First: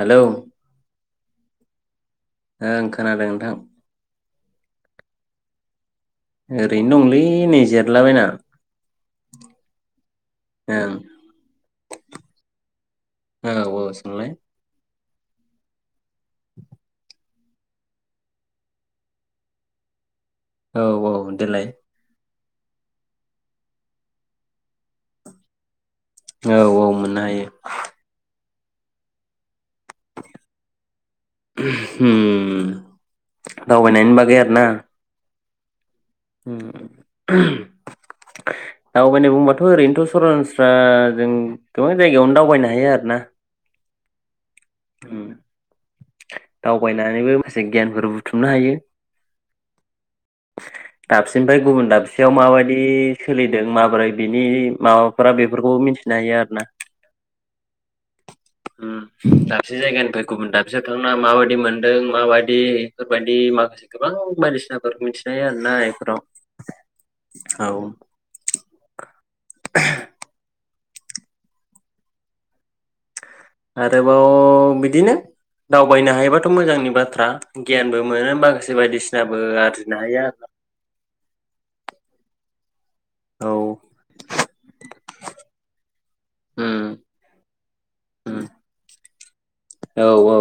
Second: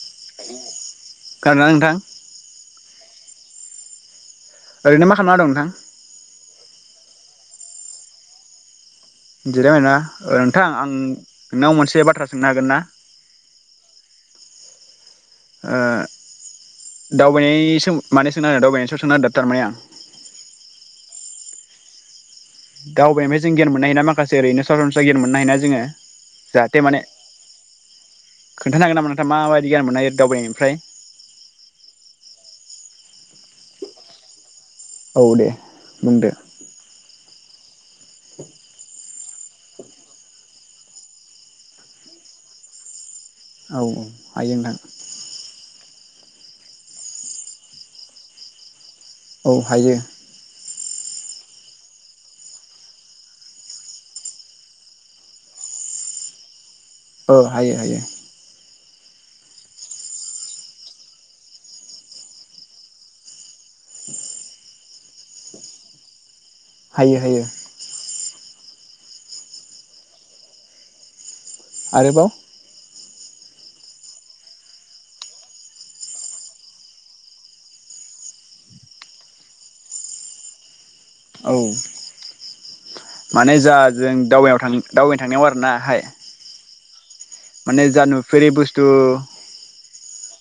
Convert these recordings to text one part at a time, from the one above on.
Hello गारनानै थां हो खोनादों नोंथां ओरैनो मा खालामना दं नोंथां ओरैनो दंलै नै जिरायलाबायना जिरायबायना नोंथां आं ओं नोंनाव मोनसे बाथ्रा सोंनो हागोन ना औ औ सोंलाय ओ [inaudible] दावबायनायसो माने सोंनों दावबायनायसो सोंनों नागिरदों थारमाने आं औ औ देलाय दावबायानिनिफ्राय जों गियान मोन ह [unintelligible] न मा ओरैनो सरासनस्रा गयान मोननो हायना जोङो औ औ मोननो हायो खोनथानो हागोन नामा नोंथाङा माबाय [unintelligible] बिदि गियान मोननाय दावबायनायनिफ्राय उम दावबायनायनि बागै‌ आरोना औ दे बुंदो ओ [unintelligible] [inaudible] बायनाय बुंबाथ ओरैनोथ सरानस्रा जों गोबां जायगायावनो दावबायनो हायो आरो ना औ औ हायो नों दावबायनानैबो माखासे गियानफोर बुथुमनो हायो औ हायो दाबसेनिफ्राय गुबुन दाबसेयाव माबायदि सोलिदों माबोरै बिनि माबाफोरा बेफोरखौ मिथिनो हायो आरो ना औ हायो हायो उम दाबसे जायगानिफ्राय गुबुन दाबसेयाव थांना माबायदि मोनदों माबायदि बेफोरबायदि माखासे गोबां बायदिसिनाफोरखौ मिथिनो हायो आरोना बेफोराव हायो हायो औ आरोबाव आरोबाव बिदिनो दावबायनो हायोबाथ मोजांनि बाथ्रा गियानबो मोनो माखासे बायदिसिनाबो आरजिनो हायो आरो ना औ आरो माने जा जों दावबायाव थां दावबायनो थांनायाव आरोना हाय उम माने जा उम नुफेरि बुस्थु औ औ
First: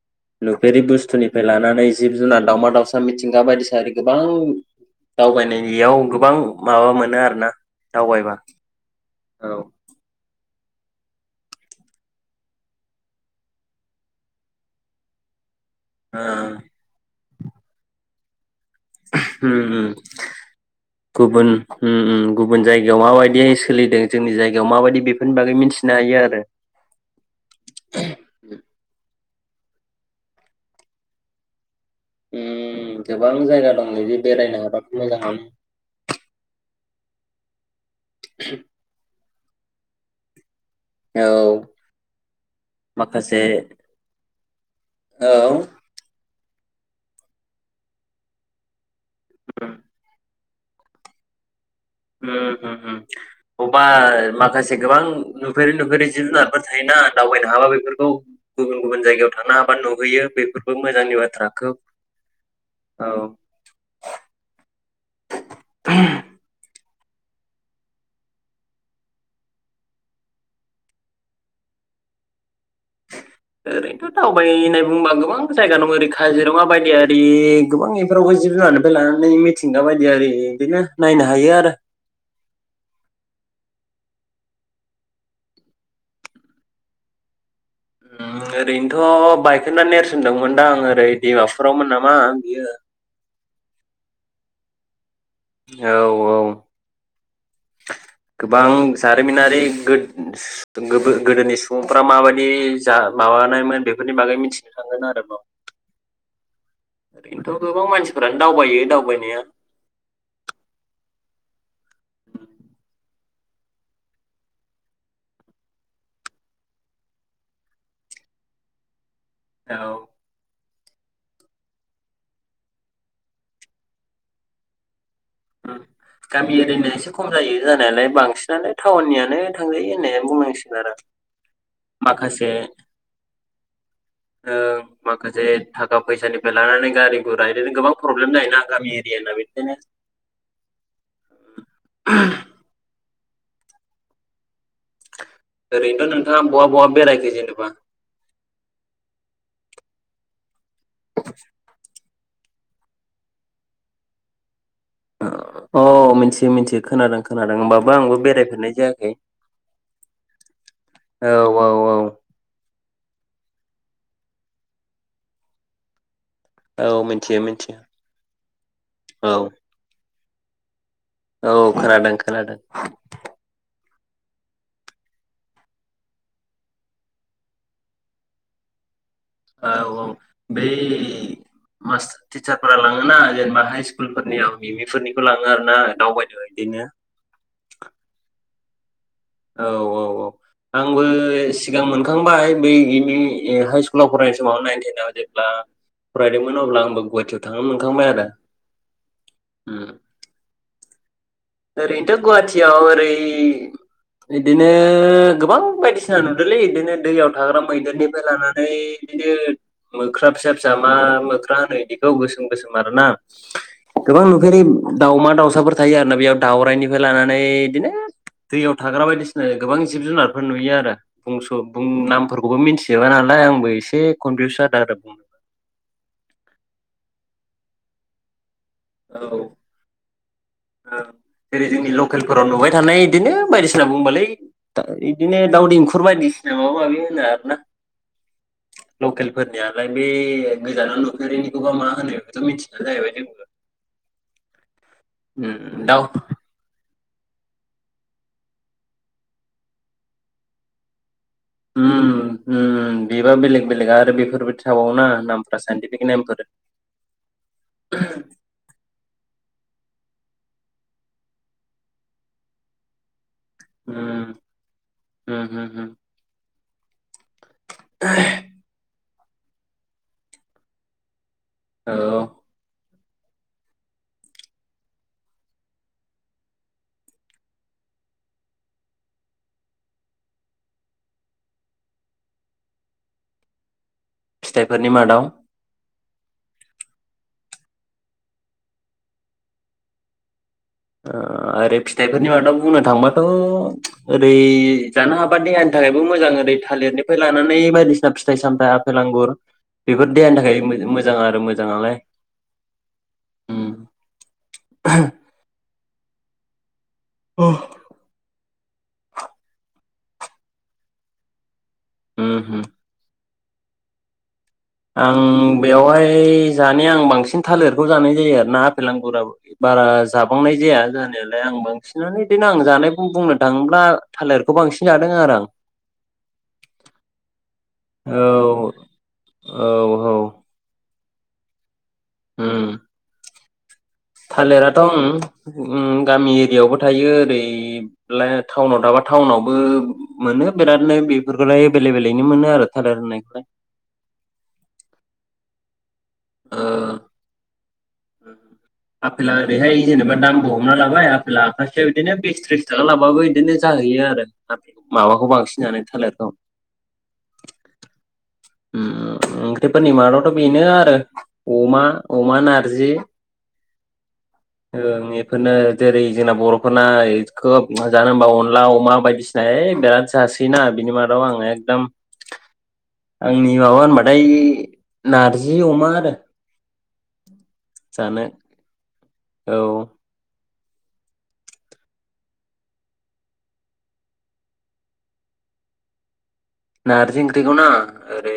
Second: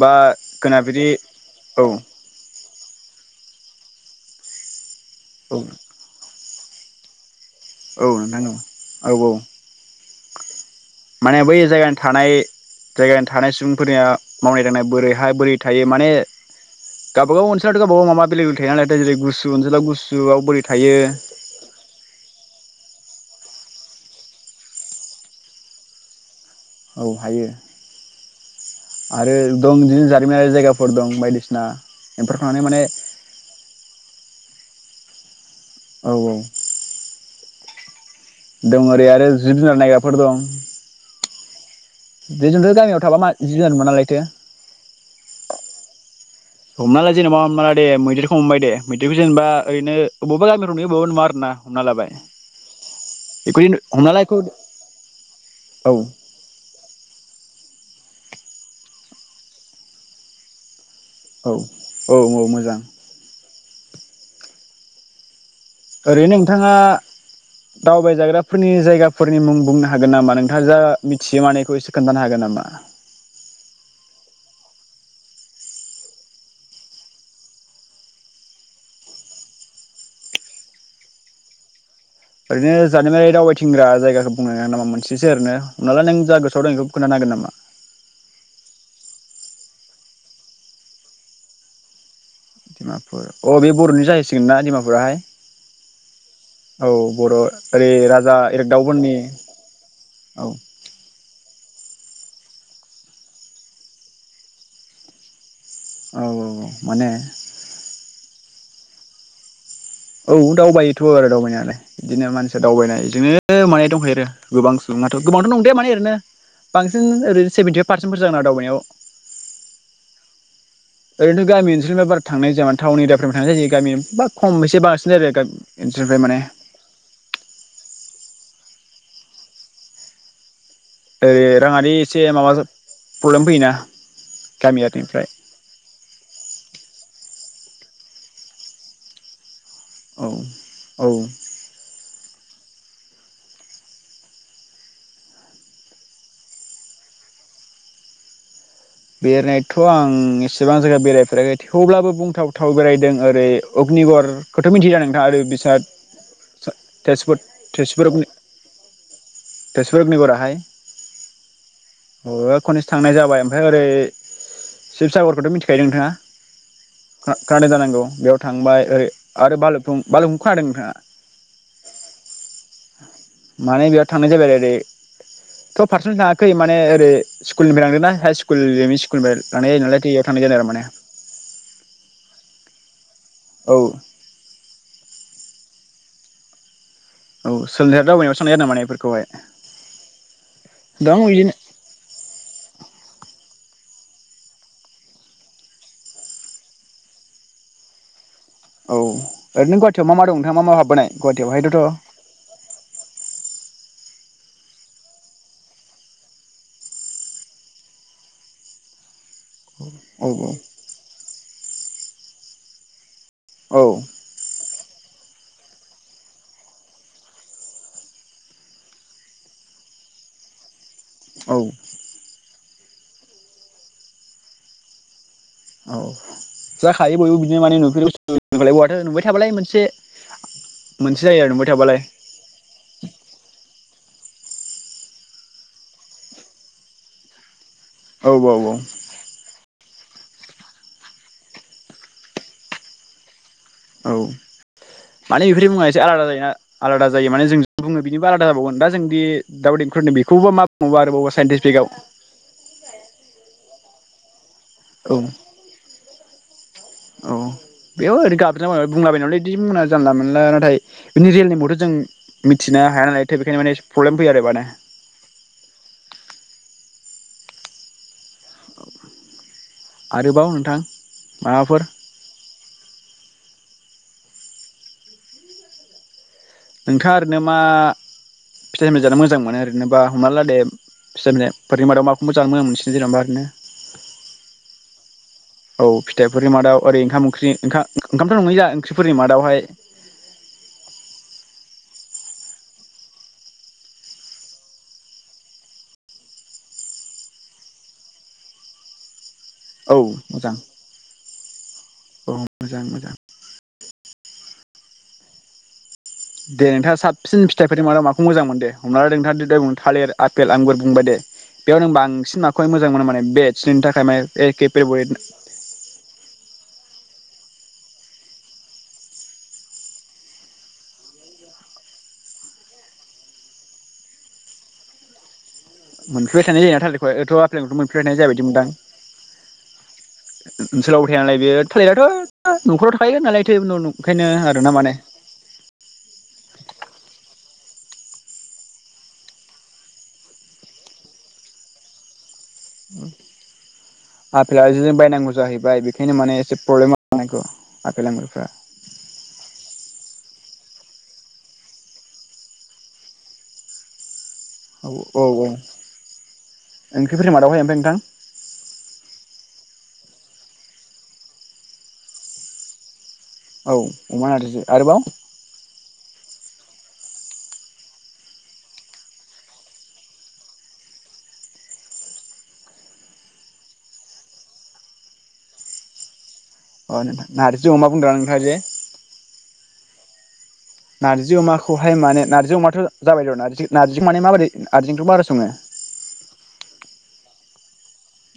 बा नुफेरि खोनाफेरि बुस्थुनिफ्राय लानानै औ जिब जुनार दावमा दाव साम मिथिंगा बादि सारि गोबां औ दावबायनाययाव गोबां माबा मोनो आरो ना औ नोंथां औ औ औ माने बै जायगानि थानाय जायगानि थानाय सुबुंफोरनिया मावनाय दांनाय बोरैहाय बोरै थायो माने गाबागाव ओनसोल गावबा-गाव माबा बेलेग बे ओम ओम थायो गुबुन ओम ओम गुबुन जायगायाव माबायदि मे सोलिदो जोंनि जायगायाव माबायदि बेफोरनि बागै मिथिनो हायो आरो औ हायो आरो दं बिदिनो जारिमिनारि जायगाफोर दं बायदिसिना बेफोरखौ माने माने ओम गोबां जायगा दं बिदि बेरायनो हाबा मोजाङानो औ औ दं ओरै आरो जिब जुनार नायग्राफोर दं औ बेजोंथ गामियाव थाबा माखासे मा-जिब जुनार नुवा नालायथो औ हमना ला जेनेबा हमनाला दे मैदेरखौ हमबाय दे मैदेरखो जेनबा ओरैनो बबबा गामो [unintelligible] ओ ओ बबेबा हमना ला बेखौ माखासे गोबां नुफेरै औ नुफेरै जिब जुनारफोर थायोना दावबायनो हाबो बेफोरखौ गुबुन गुबुन जायगायाव थांनो हाबा नुहैयो बेफोरखौ मोजांनि औ बाथ्रा खोब औ औ मोजां औ ओरै नोंथाङा दावबायजाग्राफोरनि जायगाफोरनि मुं बुंनो हागोन नामा नोंथाङा जा मिथियो मानखौ एसे खोन्थानो हागोन नामा ओरैनोथ दावबाय होननाय बुंबा गोबां जायगा दं ओरै काजिरङा बायदि आरि गोबां बेफोरावबो जिब जुनारनिफ्राय लानानै मिथिंगा बायदि आरि बिदिनो नायनो हायो आरो ओरैनो जानायमाय दावबायथिंग्रा जायगाखौ बुंनो नागा नामा मोनसेस ओरै हनला नों जा गोसोआव दं बेखौ खोनथानोागोन नामा ओरैनोथ बायखोना नेरसनदोंमोनदां ओरै डिमापुरावमोन नामा बियो डिमापुर अ बे बरनि जायोैसै [unintelligible] औ औ बर' ओरै राजा गोबां इरागदावफोरनि जारिमिनारि औ गोद गोदोनि सुबुंफ्रा माबायदि जा माबानायमोन बेफोरनि बागै मिथिनो थांगोन आरोबा औ औ माने दाव दावबायो दावबायनाया औ दावबायायोथ आरो दावबायनायालाय बिदिनो मानसिया दावबायनाय जोंनो माय दंखैयो आरो गोबां सुबुङाथ गोबांथ दं दे मान ओरैनो बांसिन ओरै सेभेन्टि फाइभ पार्सेन्टफोर जागोन आरो दावबायनायाव औ ओरैनोथ गामि ओनसोलफ्राय बारा थांनाय जाया मा टाउनियानिफ्र थांनाय जायो गामियाव बा खम एसे बांस गामि एरिनो एसे खम जायो जानायालाय बांसिन दाना टाउननियानो थांजायो होननाया बुंलांसै ओरै राङारि एसे माखसे माबा प्रब्लेम फैयोना ओ गामियारिनिफ्राय माखासे थाखा फैसानिफ्राय लानानै गारिखौ राय बिदिनो गोबां प्रब्लेम जायोना गामि एरियाना बिदिनो औ औ ओरैनोथ नोंथाङा बहा बहा बेरायखो जेनेबा बेरायनायथ आं एस बां जायगा बेरायफेराखै थेवब्लाबो बुंथाव थाव बेरायदों ओरै अग्निगऱ औ मिथियो मिथियो खोनादों तेजपुर खोनादों होनोमबाबो तेजपुर आंबो बेरायफेरनाय जायाखै तेजपुर अग्निगराहाय औ औ औ अ खननैसो थांनाय जाबाय ओरै शिबसागरखौथ मिथिखायो नोंथाङा औ मिथियो खानादों मिथियो जानांगौ बेयाव थांबाय ओरै औ आरो बालुफुं बारहुंखा हादों ना औ खोनादों खोनादों। माने बेयाव थांनाय जाबाय आरो ओरै थ फारसेनेल थाङाखै माने ओरै स्कुलनिफ्राय लांदोंना हाइस्कुल [unintelligible] औ औ बै मास टिचारफोरा लाङोना जेनेबा औ हाइ स्कुलफोरनियाव मिमि फोरनिखौ लाङो आरो ना। दावबायदो बिदिनो। औ [unintelligible] माने बेफोर औ औ औ आंबो दं बिदिनो सिगां मोनखांबाय बै [unintelligible] हाइ स्कुलाव फरायनाय समाव नाइन टेनाव जेब्ला फरायदोंमोन अब्ला आंबो गुवाहाटियाव थांनो मोनखांबाय आदा। औ ओरैनो गुवाहाटियाव मा मा दं नोंथां मा हायाव हाब ओरैनोथ गुवाहाटियाव ओरै बिदिनो गोबां बायदिसिना नुदोलै बिदिनो दैयाव थाग्रा मैदेरनिफ्राय लानानै बिदिनो मोख्रा फिसा फिसा मा मोख्रा होनो इखौ गोसोम गोसोम आरोना औ गोबां नुफेरै दाउमा दाउसाफोर थायो आरो ना बेयाव। दावरायनिफ्राय लानानै बिदिनो दैयाव थाग्रा बायदिसिना गोबां जिब जुनारफोर नुयो आरो। बुंस औ बुं नामफोर बबो मिन्थिजोबा नालाय आंबो एसे कनफिउस जादों आरो बुंनो जाखायो बयबो बिदिनो मानि नुफेरै बस्तु [unintelligible] नुबाय औ थाबालाय मोनसे मोनसे जायो आरो जेरै नुबाय जोंनि थाबालाय लकेलफोराव नुबाय थानाय बिदिनो बायदिसिना बुमबायलै [unintelligible] बिदिनो दाव देंखुर बायदिसिना माबा माबि होनो आरो ना। औ [unintelligible] लाय बे गोजानाव नुफेरिनिखौबा मा होनो बेखौथ मिथिला जाहैबाय जोंबो। औ माने बेफोरनि उम मुङा एसे दाउ आलादा जायो ना आलादा जायो माने जों बुङो बिनिबो आलादा जाबावगोन दा जों दि दाव देंखुर बुङो दि बेखौबो मा बुंबाव आरोबावबा। उम उम बेबा बेलेग बेलेग आरो बेफोर औ बेयाव ओरै गाबज्रिला बुंलाबायनलै बिदि मना जानला मोनला नाथाय बिनि रियेल नेमखौथ‌ जों मिथिनो हाया नालाय। थिग बेखायनो इसे माने प्रब्लेम उम फैयो आरो माने। उम उम उम [unintelligible] आरोबाव नोंथां। माबाफोर औ नोंथाङा ओरैनो मा फिथाइ मजानो मोजां मोनो ओरैनोबा हमना ला दे फिथाइ बनि मादायाव माखौ मोजां मोनो मोनसनि जेनेब ओरैनो। फिथाइफोरनि मादाव औ फिथाइफोरनि मादाव ओरै ओंखाम ओंख्रि ओंखा-ओंखामथ नङैला ओंख्रिफोरनि मादावहाय आरो फिथाइफोरनि मादाव बुंनो थांबाथ ओरै जानो हाबा देहानि थाखायबो मोजां ओरै थालिरनिफ्राय लानानै बायदिसिना फिथाइ सामथाइ आफेल आांगुर। औ बेफोर देहानि मोजां थाखाय मोजां आरो मोजाङालाय। औ मोजां मोजां दे नोंथा साबसिन फिथाइफोरनि मादाव माखौ मोजां मोनोदे? हमना ला नोंथांङा दि दहाय थालेर आपेल आंगुर बुंबाय दे बेयाव नों बांसिन उम माखौहाय मोजां मोनो माने बेट। सिनिनो थाखाय मायो आं बेवहाय जानाया आं बांसिन थालेरखौ जानाय जायो आरो ना आफेल आंगुरा बारा जाबांनाय जाया जानायालाय आं बांसिनानो बिदिनो आं जानायखौ बुंनो थाङोब्ला थालिरखौ बांसिन जादों आरो आं। मोनफैबाय थानाय जायोना थालिरखौहाय एथ [unintelligible] मोनफेरनाय जायाबायदि मोनदां। औ औ औ सोलावबो थाया नालाय बेयो थालेराथ उम नखरावथ थाखायो नालाय [unintelligible] थालिराथ उम उम गामि एरियायावबो थायो ओरै [unintelligible] थाउनाव थाबा थाउनावबो मोनो बेरादनो बेफोरखोलाय एबेलेबेलैनो। आफेेलाबो बिदिनो बायनांगौ जाहैबाय बेखायनो माने एसे ओ प्रब्लेम मावनायखौ। आफेला ओरैहाय जेनेबा दाम हमना लाबाय आफेला आखासेयाव बिदिनो बिस थ्रिसथाखा लाबाबो बिदिनो जाहैयो आरो। माबाखौ बांसिन जानो थालिरखौ ओंख्रिफोरनि मादावहाय ओमफ्राय नोंथां? थ बेनो आरो अमा अमा नारजि औ अमा नारजि आरोबाव ओं एफोरनो जेरै जोंना बर नाय खोब जानो होमबा अनला अमा बायदिसिना ओइ बिराद जासोयोना बिनि मादाव आङो एकदम आंनि माबा होनबाथाय नारजि अमा आरो। अ नोंथां। नारजि अमा बुंदों जानो नोंथाङा जे। औ नारजि अमाखौहाय माने नार्जि अमाथ जाबाय र नारजि-नारजिखौ माने माबदि नारजिओंख्रिखौ मारै सङो? नार्जि ओंख्रिखौ ना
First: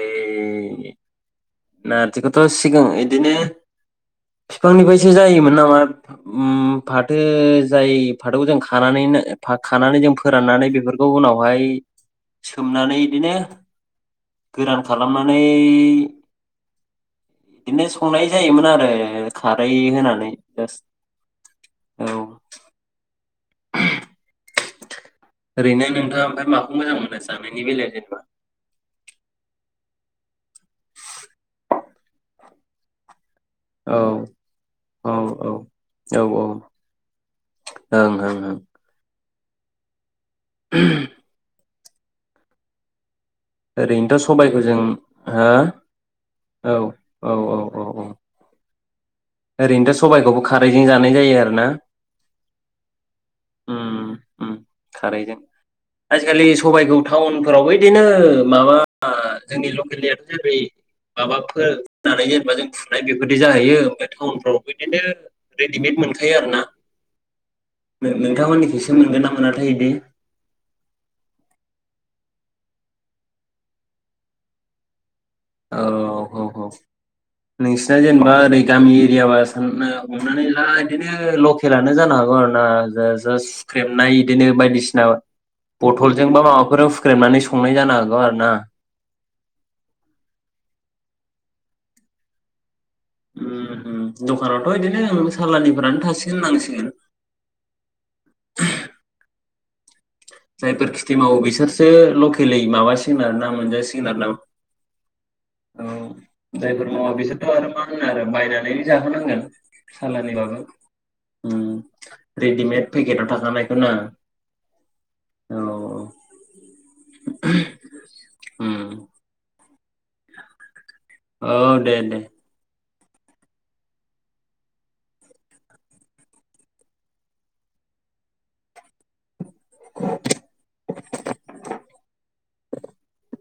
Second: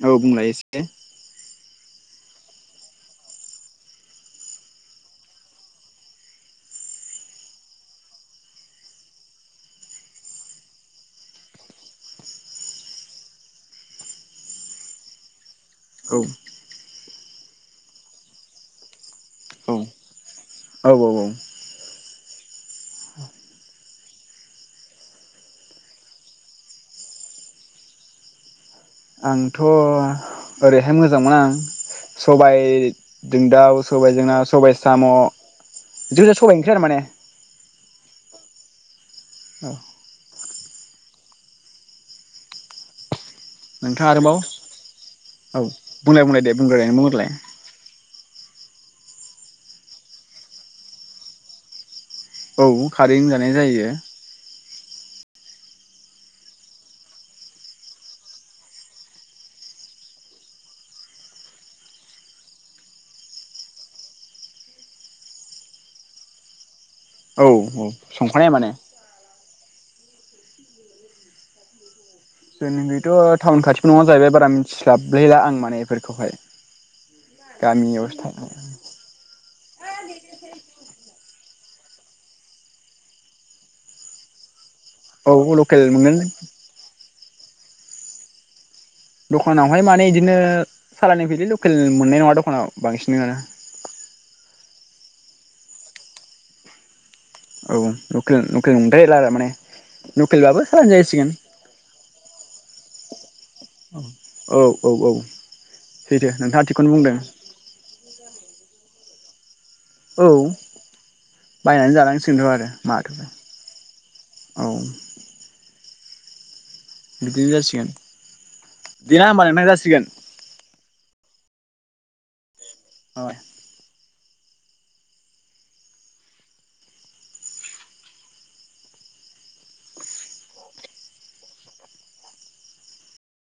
औ बुंलायो एसेे। नारजिखौथ सिगां इदिनो फिफांनिफ्रायसो जायोमोन नामा फाथो जाय फाथोखौ जों खानानै खानानै जों फोराननानै बेफोरखौ उनावहाय सोमनानै बिदिनो गोरान खालामनानै औ बिदिनो संनाय जायोमोन आरो खारै औ होनानै। जास्ट औ औ औ। औ ओरैनो नोंथाङा ओमफ्राय माखौ मोजां मोनो जानायनि बेलायाव जेनेबा? आंथ ओरैहाय मोजां मोना सबाइ जों दाउ औ सबाइ जों ना सबाइ साम औ औ औ जोखिजाया सबाइ ओंख्रि आरो माने। ओं ओं ओं। औ। [unintelligible] नोंथाङा ओरैनोथ आरोबाव सबायखौ जों हो औ बुंलाय बुंलाय दे बुंग्रोनानै बुंग्रोलाय औ औ औ औ औ। ओरैनोथ सबाइखौबो खारैजों जानाय जायो आरो ना। औ खारैजों जानाय जायो। आजि खालि सबाइखौ टाउनफोरावबो बिदिनो माबा जोंनि लकेलनियाथ जेरै माबाफोरनानै जेनेबा जों फुनाय बेफोरबायदि जाहैयो ओमफाय टाउनफ्राव बिदिनो रेडिमेद मोनखायो आरो ना। औ औ संखानाय माने नो-नोंथांमोननिखौसो मोनगोन ना मोना थाय इदि जोंनिनिथ टाउन खाथिबो नङा जाहैबाय बारा मिथिस्लाब औ औ औ नोंसिना गामियावसो जेनेबा थानाय ओरै गामि एरियाव साननो हमनानै ला बिदिनो ल खेलानो जानो हागौ आरो ना जा-जा सुख्रेबनाय इदिनो बायदिसि औ [unintelligible] लकेल मोनगोन बथलजों बा माबाफोराव हुख्रेमनानै स संनाय जानो हागौ आरो ना। दखानावहाय माने इदिनो सालानि फैयोलै लकेल मोननाय नङा दखानाव।। बांसिनानो दखानाव‌ थ इदिनो सालानिफ्रानो थासिगोन होननांसिगोन। औ लकेल लकेल नंद्रायला आरो माने लकेलबाबो सालानि जायफोर खिथि जाहैसिगोन मावो बिसोरसो लकेेलयै माबा सिगोन आरो ना मोनजा सिगोन आरो औ औ औ ना। सैथो नोंथाङा जायफोर थिगखौनो मावा बुंदों बिसोरथ‌ आरो मा होनो आरो बायनानै जाहो नांगोन। औ सालानिबाबो बायनानै जानांसिगोनथ' आरो रेडिमेड माथो पेकेटाव थाखानायखौ ना। बिदि जासिगोन उम देना सिगोन औ दे दे। [unintelligible] [inaudible]